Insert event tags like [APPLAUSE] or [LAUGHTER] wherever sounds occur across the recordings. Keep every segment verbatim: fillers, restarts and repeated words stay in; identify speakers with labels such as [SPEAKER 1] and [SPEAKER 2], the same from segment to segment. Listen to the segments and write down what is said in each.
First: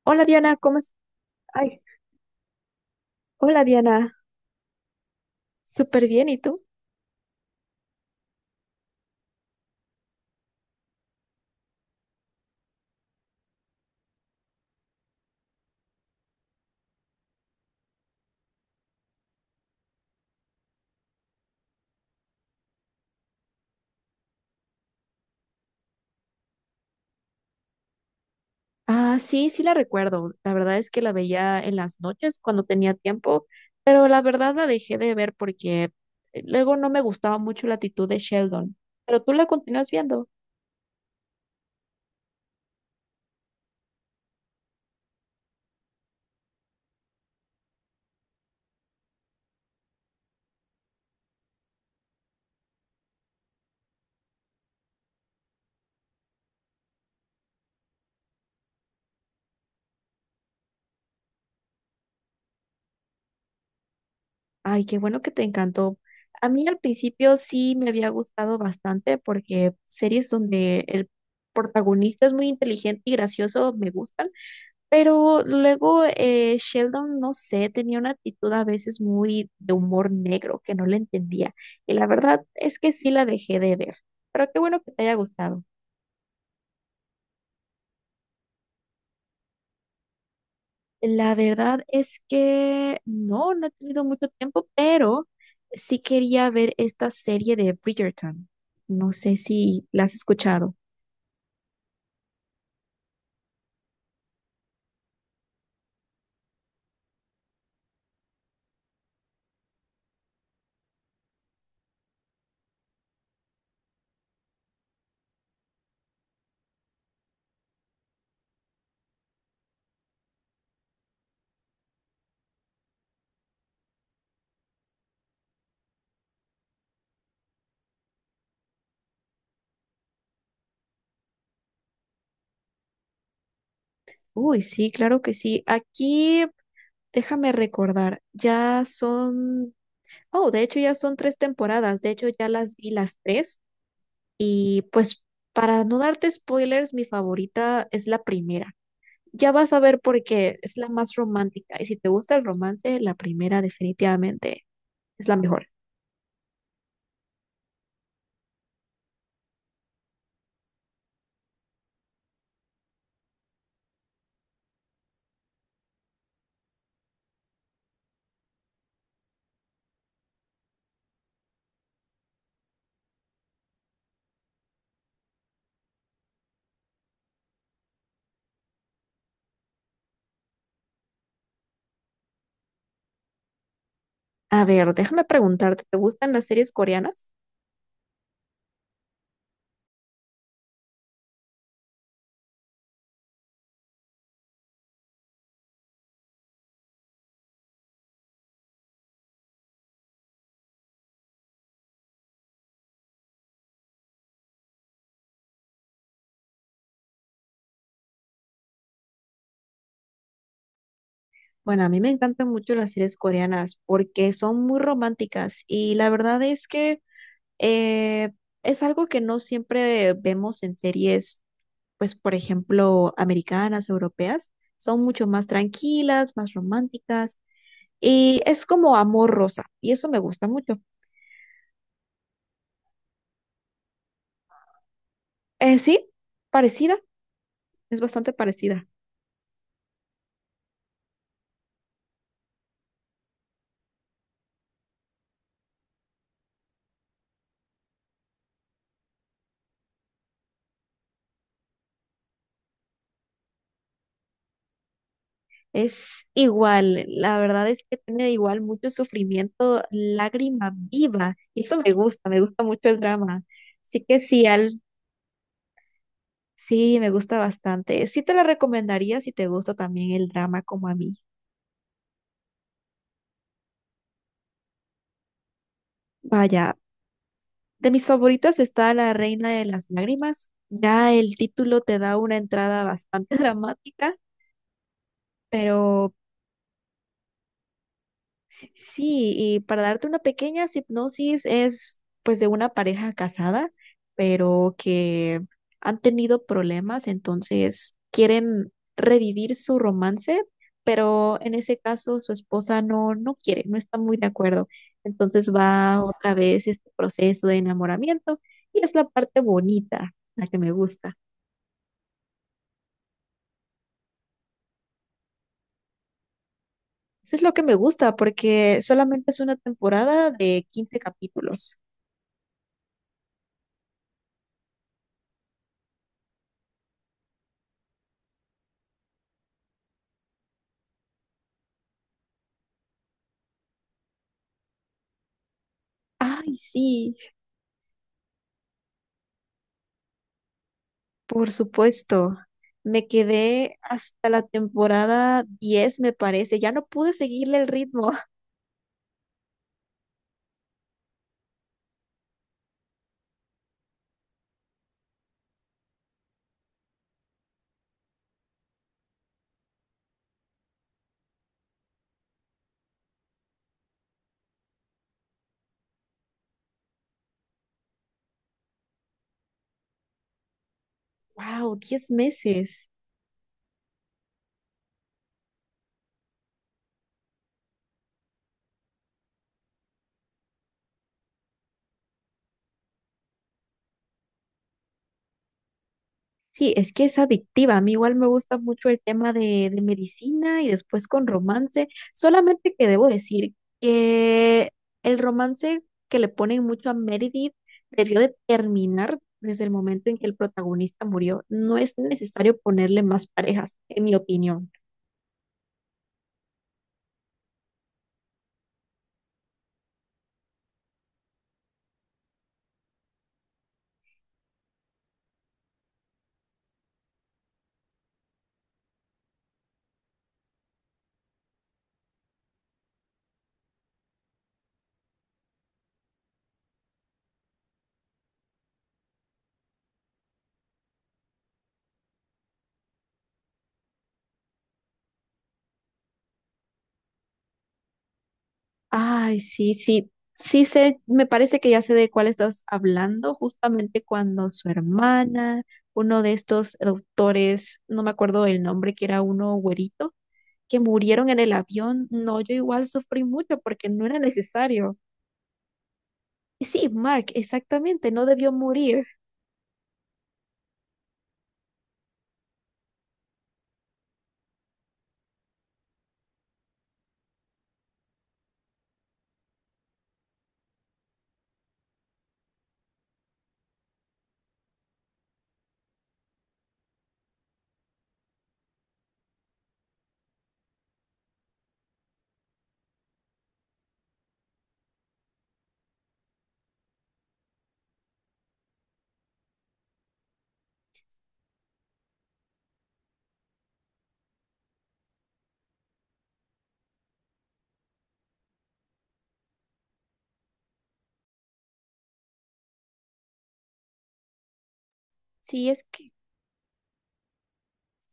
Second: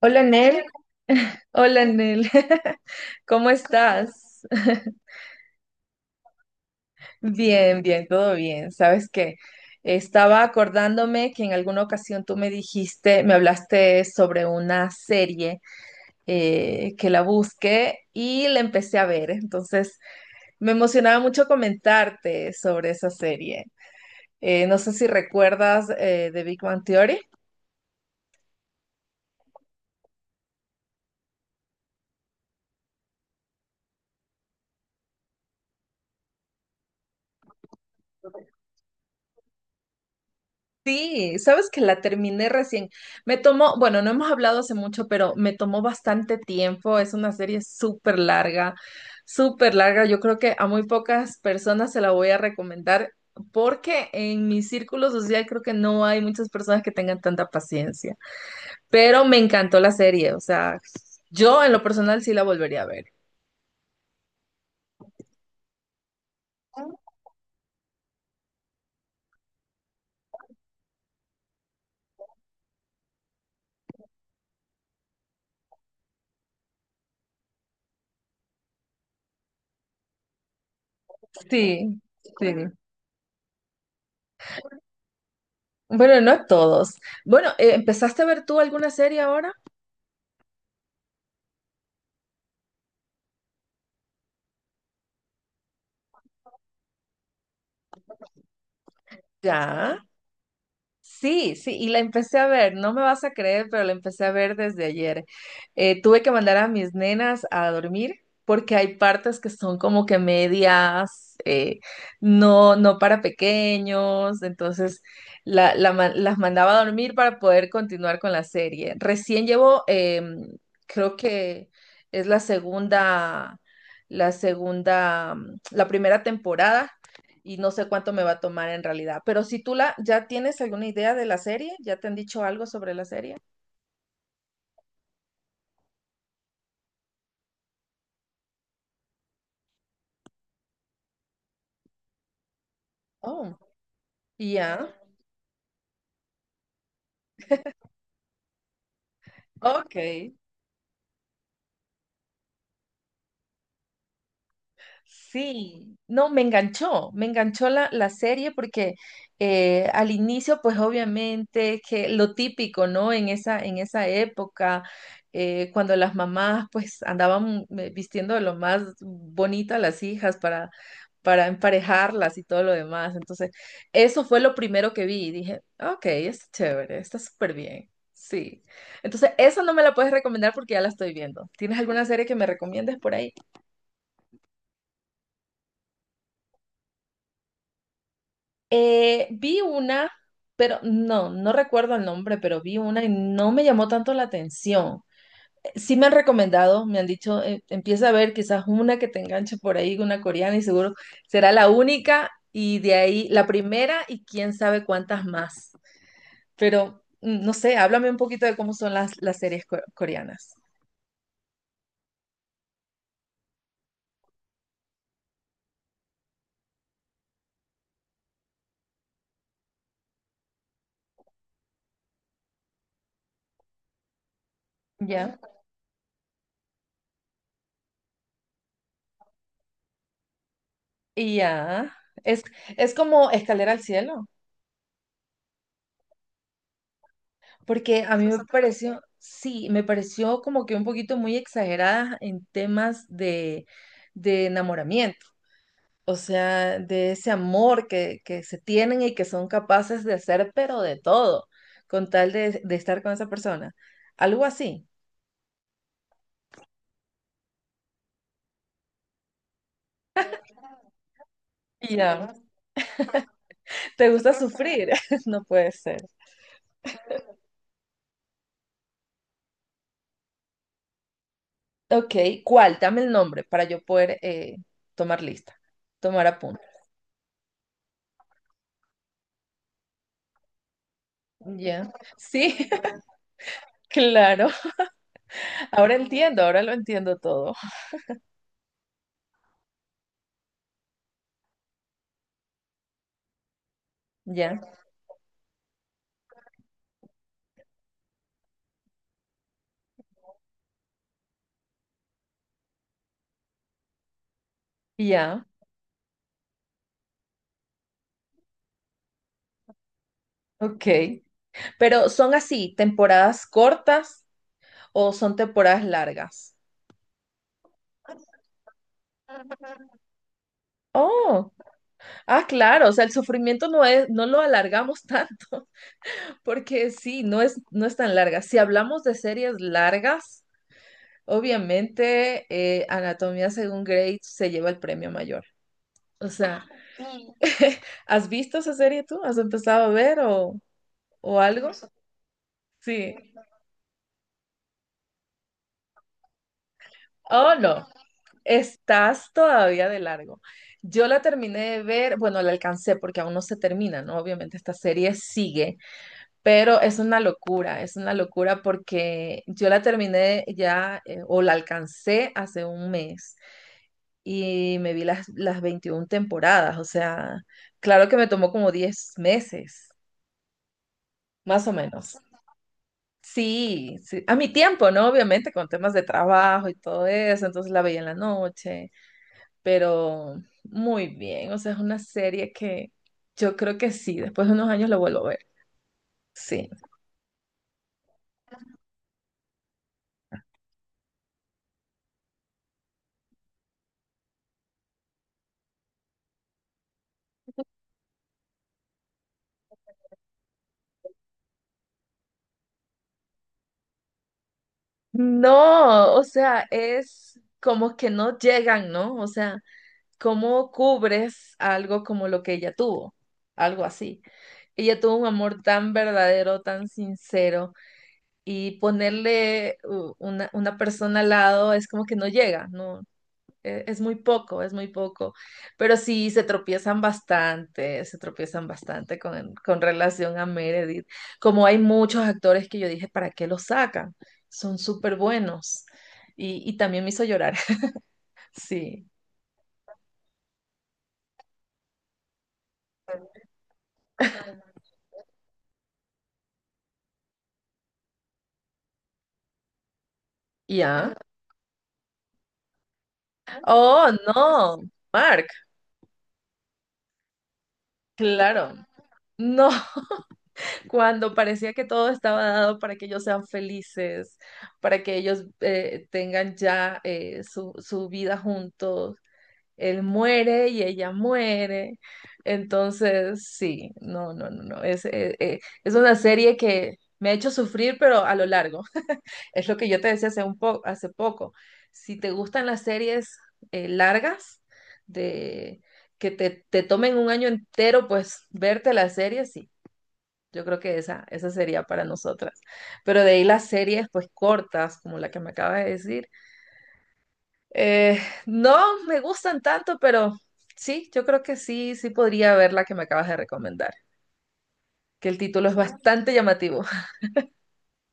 [SPEAKER 1] Hola
[SPEAKER 2] Hola Diana,
[SPEAKER 1] Nel,
[SPEAKER 2] ¿cómo es?
[SPEAKER 1] [LAUGHS]
[SPEAKER 2] Ay,
[SPEAKER 1] hola Nel, [LAUGHS] ¿cómo
[SPEAKER 2] hola Diana,
[SPEAKER 1] estás? [LAUGHS]
[SPEAKER 2] súper bien, ¿y tú?
[SPEAKER 1] Bien, bien, todo bien. ¿Sabes qué? Estaba acordándome que en alguna ocasión tú me dijiste, me hablaste sobre una serie eh, que la busqué y la empecé a ver. Entonces me emocionaba mucho comentarte sobre esa serie. Eh, no sé si recuerdas eh, The Big Bang Theory.
[SPEAKER 2] Ah, sí, sí la recuerdo. La verdad es que la veía en las noches cuando tenía tiempo, pero la verdad la dejé de ver porque eh, luego no me gustaba mucho la actitud de Sheldon. Pero tú la continúas viendo.
[SPEAKER 1] Sí, sabes que la terminé recién. Me tomó, bueno, no hemos hablado hace mucho, pero me tomó bastante tiempo. Es una serie súper larga, súper larga. Yo creo que a muy pocas personas se la voy a recomendar porque en mi círculo social creo que no hay muchas personas que tengan tanta paciencia. Pero me encantó la serie, o sea, yo en lo personal sí la volvería a ver.
[SPEAKER 2] Ay, qué bueno que te encantó. A mí al principio sí me había gustado bastante porque series donde el protagonista es muy inteligente y gracioso me gustan. Pero luego, eh, Sheldon, no sé, tenía una actitud a veces muy de humor negro que no le entendía. Y
[SPEAKER 1] Sí,
[SPEAKER 2] la verdad
[SPEAKER 1] sí.
[SPEAKER 2] es que sí la dejé de ver. Pero qué bueno que te haya gustado.
[SPEAKER 1] Bueno, no todos. Bueno, eh, ¿empezaste a ver tú alguna serie ahora?
[SPEAKER 2] La verdad es que no, no he tenido mucho tiempo, pero sí quería ver esta serie de Bridgerton. No sé si
[SPEAKER 1] Ya.
[SPEAKER 2] la has escuchado.
[SPEAKER 1] Sí, sí, y la empecé a ver, no me vas a creer, pero la empecé a ver desde ayer. Eh, tuve que mandar a mis nenas a dormir porque hay partes que son como que medias, eh, no, no para pequeños, entonces la- la ma- las mandaba a dormir para poder continuar con la serie. Recién llevo, em, creo que es la segunda, la segunda, la primera temporada y no sé cuánto me va a tomar en realidad. Pero si tú la, ya tienes alguna idea de la serie, ya te han dicho algo sobre la serie.
[SPEAKER 2] Uy, sí, claro que sí. Aquí, déjame recordar, ya son, oh, de hecho ya son tres temporadas. De hecho, ya las vi las
[SPEAKER 1] Oh,
[SPEAKER 2] tres. Y
[SPEAKER 1] ya.
[SPEAKER 2] pues para no darte spoilers, mi favorita es la primera. Ya vas a
[SPEAKER 1] Ok.
[SPEAKER 2] ver por qué es la más romántica. Y si te gusta el romance, la primera definitivamente es la mejor.
[SPEAKER 1] Sí, no, me enganchó, me enganchó la, la serie porque eh, al inicio, pues obviamente que lo típico, ¿no? En esa, en esa época, eh, cuando las mamás pues andaban eh, vistiendo de lo más bonito a las hijas para, para emparejarlas y todo lo demás. Entonces, eso fue lo primero que vi y dije, ok, es chévere, está súper bien. Sí. Entonces, esa no me la puedes recomendar porque ya la estoy viendo. ¿Tienes alguna serie que me recomiendes por ahí?
[SPEAKER 2] A ver, déjame preguntarte, ¿te gustan las series coreanas?
[SPEAKER 1] Eh, vi una, pero no, no recuerdo el nombre, pero vi una y no me llamó tanto la atención. Eh, Sí me han recomendado, me han dicho, eh, empieza a ver quizás una que te enganche por ahí, una coreana y seguro será la única y de ahí la primera y quién sabe cuántas más. Pero mm, no sé, háblame un poquito de cómo son las, las series co- coreanas.
[SPEAKER 2] Bueno, a mí me encantan mucho las series coreanas porque son muy románticas y la verdad es que eh, es algo que no siempre vemos en series, pues por ejemplo, americanas, europeas. Son mucho
[SPEAKER 1] Ya.
[SPEAKER 2] más tranquilas, más románticas. Y es como amor rosa, y eso me gusta mucho.
[SPEAKER 1] Y ya, es, es como Escalera al Cielo.
[SPEAKER 2] Eh, sí, parecida, es
[SPEAKER 1] Porque a Es mí me
[SPEAKER 2] bastante
[SPEAKER 1] bastante fuerte.
[SPEAKER 2] parecida.
[SPEAKER 1] Pareció, sí, me pareció como que un poquito muy exagerada en temas de, de enamoramiento, o sea, de ese amor que, que se tienen y que son capaces de hacer, pero de todo, con tal de, de estar con esa persona. Algo así.
[SPEAKER 2] Es igual, la verdad es que tiene igual mucho sufrimiento, lágrima viva, y eso me
[SPEAKER 1] Y
[SPEAKER 2] gusta,
[SPEAKER 1] ya.
[SPEAKER 2] me gusta mucho el drama. Así
[SPEAKER 1] ¿Te
[SPEAKER 2] que
[SPEAKER 1] gusta
[SPEAKER 2] sí, al,
[SPEAKER 1] sufrir? [LAUGHS] No puede ser.
[SPEAKER 2] sí, me gusta bastante. Sí te la recomendaría si te gusta también el drama como a mí.
[SPEAKER 1] Ok, ¿cuál? Dame el nombre para yo poder eh, tomar lista, tomar apunte.
[SPEAKER 2] Vaya, de mis favoritas está La Reina de las Lágrimas. Ya el título
[SPEAKER 1] Ya.
[SPEAKER 2] te da una
[SPEAKER 1] Sí,
[SPEAKER 2] entrada
[SPEAKER 1] [LAUGHS]
[SPEAKER 2] bastante [LAUGHS] dramática,
[SPEAKER 1] claro. Ahora
[SPEAKER 2] pero
[SPEAKER 1] entiendo, ahora lo entiendo todo.
[SPEAKER 2] sí, y para darte una pequeña hipnosis es pues de una pareja casada,
[SPEAKER 1] Ya.
[SPEAKER 2] pero que han tenido problemas, entonces quieren revivir su romance, pero en ese caso su esposa no, no quiere, no está muy de acuerdo.
[SPEAKER 1] Ya,
[SPEAKER 2] Entonces va otra vez este proceso de enamoramiento y es la parte bonita, la que me
[SPEAKER 1] ok.
[SPEAKER 2] gusta.
[SPEAKER 1] Pero ¿son así temporadas cortas o son temporadas largas?
[SPEAKER 2] Eso es lo que me gusta porque solamente es una temporada de quince
[SPEAKER 1] Oh,
[SPEAKER 2] capítulos.
[SPEAKER 1] ah, claro, o sea, el sufrimiento no es, no lo alargamos tanto, [LAUGHS] porque sí, no es, no es tan larga. Si hablamos de series largas, obviamente eh, Anatomía según Grey se lleva el premio mayor. O
[SPEAKER 2] Ay,
[SPEAKER 1] sea,
[SPEAKER 2] sí.
[SPEAKER 1] ¿has visto esa serie tú? ¿Has empezado a ver o, o
[SPEAKER 2] Por
[SPEAKER 1] algo?
[SPEAKER 2] supuesto, me
[SPEAKER 1] Sí.
[SPEAKER 2] quedé hasta la temporada diez, me parece. Ya no pude
[SPEAKER 1] Oh,
[SPEAKER 2] seguirle el
[SPEAKER 1] no.
[SPEAKER 2] ritmo. [LAUGHS]
[SPEAKER 1] Estás todavía de largo. Yo la terminé de ver, bueno, la alcancé porque aún no se termina, ¿no? Obviamente esta serie sigue, pero es una locura, es una locura porque yo la terminé ya eh, o la alcancé hace un mes y me vi las, las veintiún temporadas, o sea, claro que me tomó como diez meses, más o
[SPEAKER 2] Wow, Diez
[SPEAKER 1] menos.
[SPEAKER 2] meses.
[SPEAKER 1] Sí, sí, a mi tiempo, ¿no? Obviamente con temas de trabajo y todo eso, entonces la veía en la noche pero muy bien. O sea, es una serie que yo creo que sí, después de unos años la vuelvo a ver. Sí.
[SPEAKER 2] Sí, es que es adictiva. A mí igual me gusta mucho el tema de, de medicina y después con romance. Solamente que debo decir que el romance que le ponen mucho a Meredith debió de terminar desde el momento en que el protagonista murió. No es necesario ponerle más parejas, en mi opinión.
[SPEAKER 1] No, o sea, es como que no llegan, ¿no? O sea, ¿cómo cubres algo como lo que ella tuvo? Algo así. Ella tuvo un amor tan verdadero, tan sincero, y ponerle uh, una, una persona al lado es como que no llega, no, e- es muy poco, es muy poco, pero sí se tropiezan bastante, se tropiezan bastante con, con relación a Meredith. Como hay muchos actores que yo dije, ¿para qué los sacan? Son súper buenos. Y, y también me hizo llorar, [LAUGHS] sí.
[SPEAKER 2] Ay, sí, sí, sí sé, me parece que ya sé de cuál estás hablando, justamente cuando su hermana, uno de estos doctores, no me acuerdo el nombre, que era uno güerito, que
[SPEAKER 1] ¿Ya?
[SPEAKER 2] murieron en el avión. No, yo igual sufrí mucho porque no
[SPEAKER 1] Oh,
[SPEAKER 2] era
[SPEAKER 1] no,
[SPEAKER 2] necesario.
[SPEAKER 1] Mark,
[SPEAKER 2] Y sí, Mark, exactamente, no debió
[SPEAKER 1] claro.
[SPEAKER 2] morir.
[SPEAKER 1] No, [LAUGHS] cuando parecía que todo estaba dado para que ellos sean felices, para que ellos eh, tengan ya eh, su, su vida juntos él muere y ella muere. Entonces, sí, no, no, no, no. Es, eh, eh, es una serie que me ha hecho sufrir, pero a lo largo. [LAUGHS] Es lo que yo te decía hace un po- hace poco. Si te gustan las series eh, largas, de que te, te tomen un año entero, pues verte la serie, sí. Yo creo que esa, esa sería para nosotras. Pero de ahí las series, pues cortas, como la que me acabas de decir eh, no me gustan tanto, pero sí, yo creo que sí, sí podría ver la que me acabas de recomendar, que el título
[SPEAKER 2] Sí,
[SPEAKER 1] es
[SPEAKER 2] es que,
[SPEAKER 1] bastante llamativo. [LAUGHS]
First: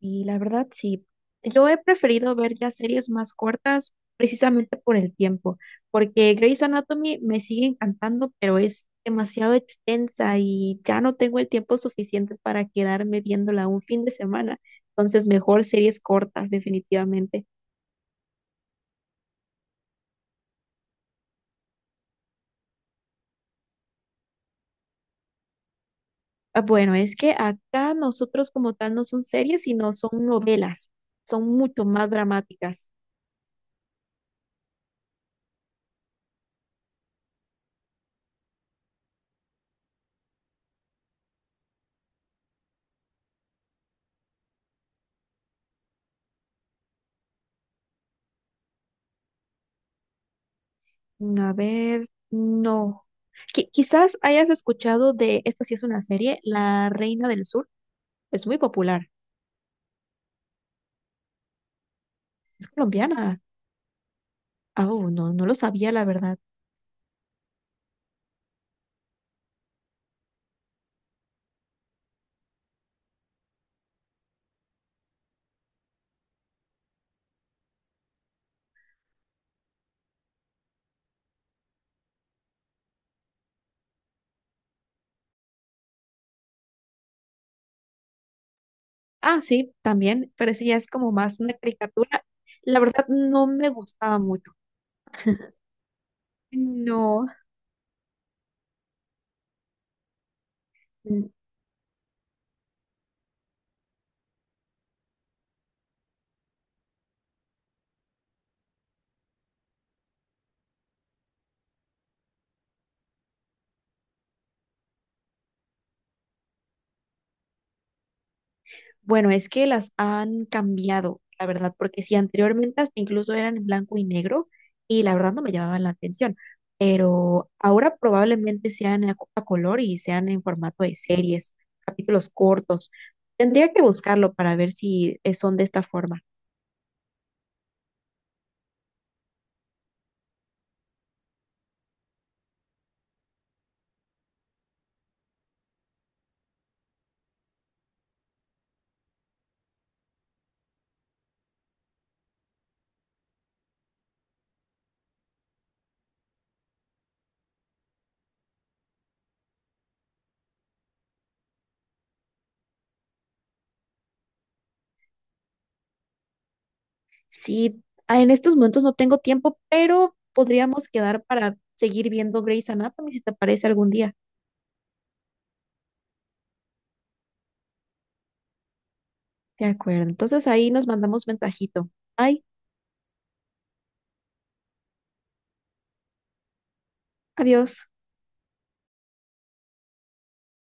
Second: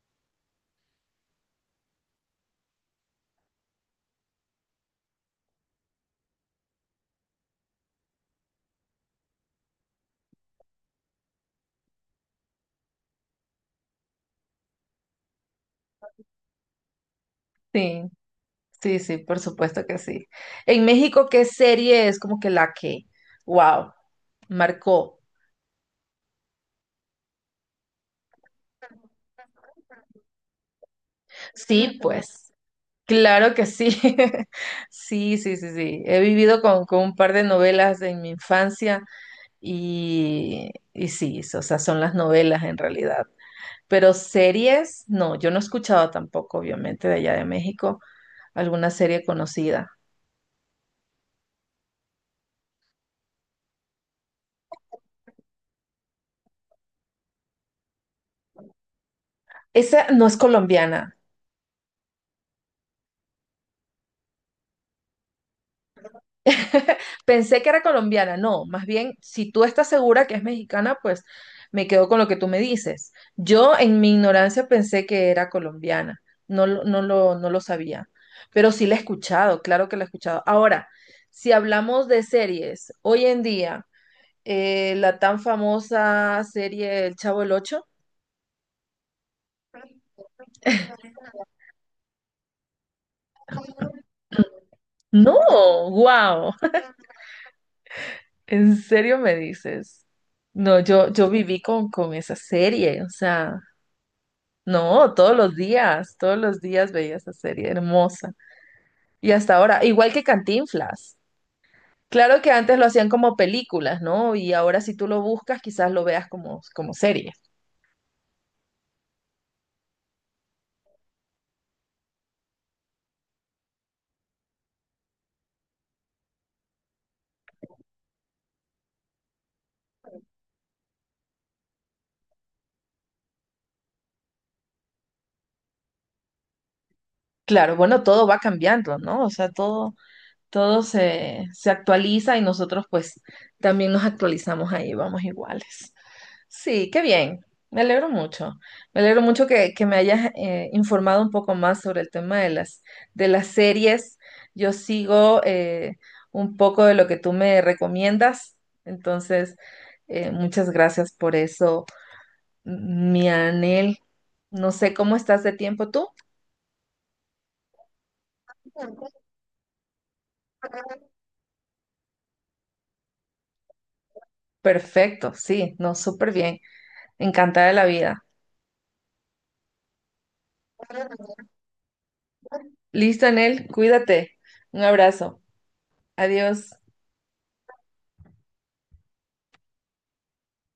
[SPEAKER 2] y la verdad, sí. Yo he preferido ver ya series más cortas precisamente por el tiempo, porque Grey's Anatomy me sigue encantando, pero es demasiado extensa y ya no tengo el tiempo suficiente para quedarme viéndola un fin de semana. Entonces, mejor series cortas, definitivamente.
[SPEAKER 1] Sí, sí, sí, por supuesto que sí. En México, ¿qué serie es como que la que, wow, marcó?
[SPEAKER 2] Ah, bueno, es que acá nosotros como tal no son series, sino son novelas. Son mucho
[SPEAKER 1] Sí,
[SPEAKER 2] más
[SPEAKER 1] pues,
[SPEAKER 2] dramáticas.
[SPEAKER 1] claro que sí. [LAUGHS] Sí, sí, sí, sí. He vivido con, con un par de novelas en mi infancia y, y sí, o sea, son las novelas en realidad. Pero series, no, yo no he escuchado tampoco, obviamente, de allá de México, alguna serie conocida.
[SPEAKER 2] A ver, no. Qui- quizás hayas escuchado de, esta sí es una serie, La Reina del Sur. Es muy popular.
[SPEAKER 1] Esa no es colombiana.
[SPEAKER 2] Es colombiana. Ah, oh, no, no lo sabía, la verdad.
[SPEAKER 1] [LAUGHS] Pensé que era colombiana, no, más bien, si tú estás segura que es mexicana, pues me quedo con lo que tú me dices. Yo en mi ignorancia pensé que era colombiana, no, lo- no lo, no lo sabía, pero sí la he escuchado, claro que la he escuchado. Ahora, si hablamos de series, hoy en día, eh, la tan famosa serie El Chavo el Ocho.
[SPEAKER 2] Ah, sí, también, pero sí, ya es como más una caricatura. La verdad, no me gustaba mucho.
[SPEAKER 1] No, wow, [LAUGHS]
[SPEAKER 2] No.
[SPEAKER 1] ¿en serio me dices? No, yo, yo viví con, con esa serie, o sea, no, todos los días, todos los días veía esa serie hermosa. Y hasta ahora, igual que Cantinflas. Claro que antes lo hacían como películas, ¿no? Y ahora si tú lo buscas, quizás lo veas como, como serie.
[SPEAKER 2] Bueno, es que las han cambiado, la verdad, porque si anteriormente hasta incluso eran en blanco y negro y la verdad no me llamaban la atención, pero ahora probablemente sean a, co- a color y sean en formato de series, capítulos cortos. Tendría que buscarlo para ver si eh, son de esta forma.
[SPEAKER 1] Claro, bueno, todo va cambiando, ¿no? O sea, todo, todo se, se actualiza y nosotros pues también nos actualizamos ahí, vamos iguales. Sí, qué bien. Me alegro mucho. Me alegro mucho que, que me hayas eh, informado un poco más sobre el tema de las, de las series. Yo sigo eh, un poco de lo que tú me recomiendas. Entonces, eh, muchas gracias por eso, mi Anel. No sé cómo estás de tiempo tú.
[SPEAKER 2] Sí, ah, en estos momentos no tengo tiempo, pero podríamos quedar para seguir viendo Grey's Anatomy si te parece algún día.
[SPEAKER 1] Perfecto, sí, no, súper bien. Encantada de la vida.
[SPEAKER 2] De acuerdo, entonces ahí nos mandamos mensajito. Bye,
[SPEAKER 1] Listo, Anel, cuídate. Un abrazo. Adiós.
[SPEAKER 2] adiós.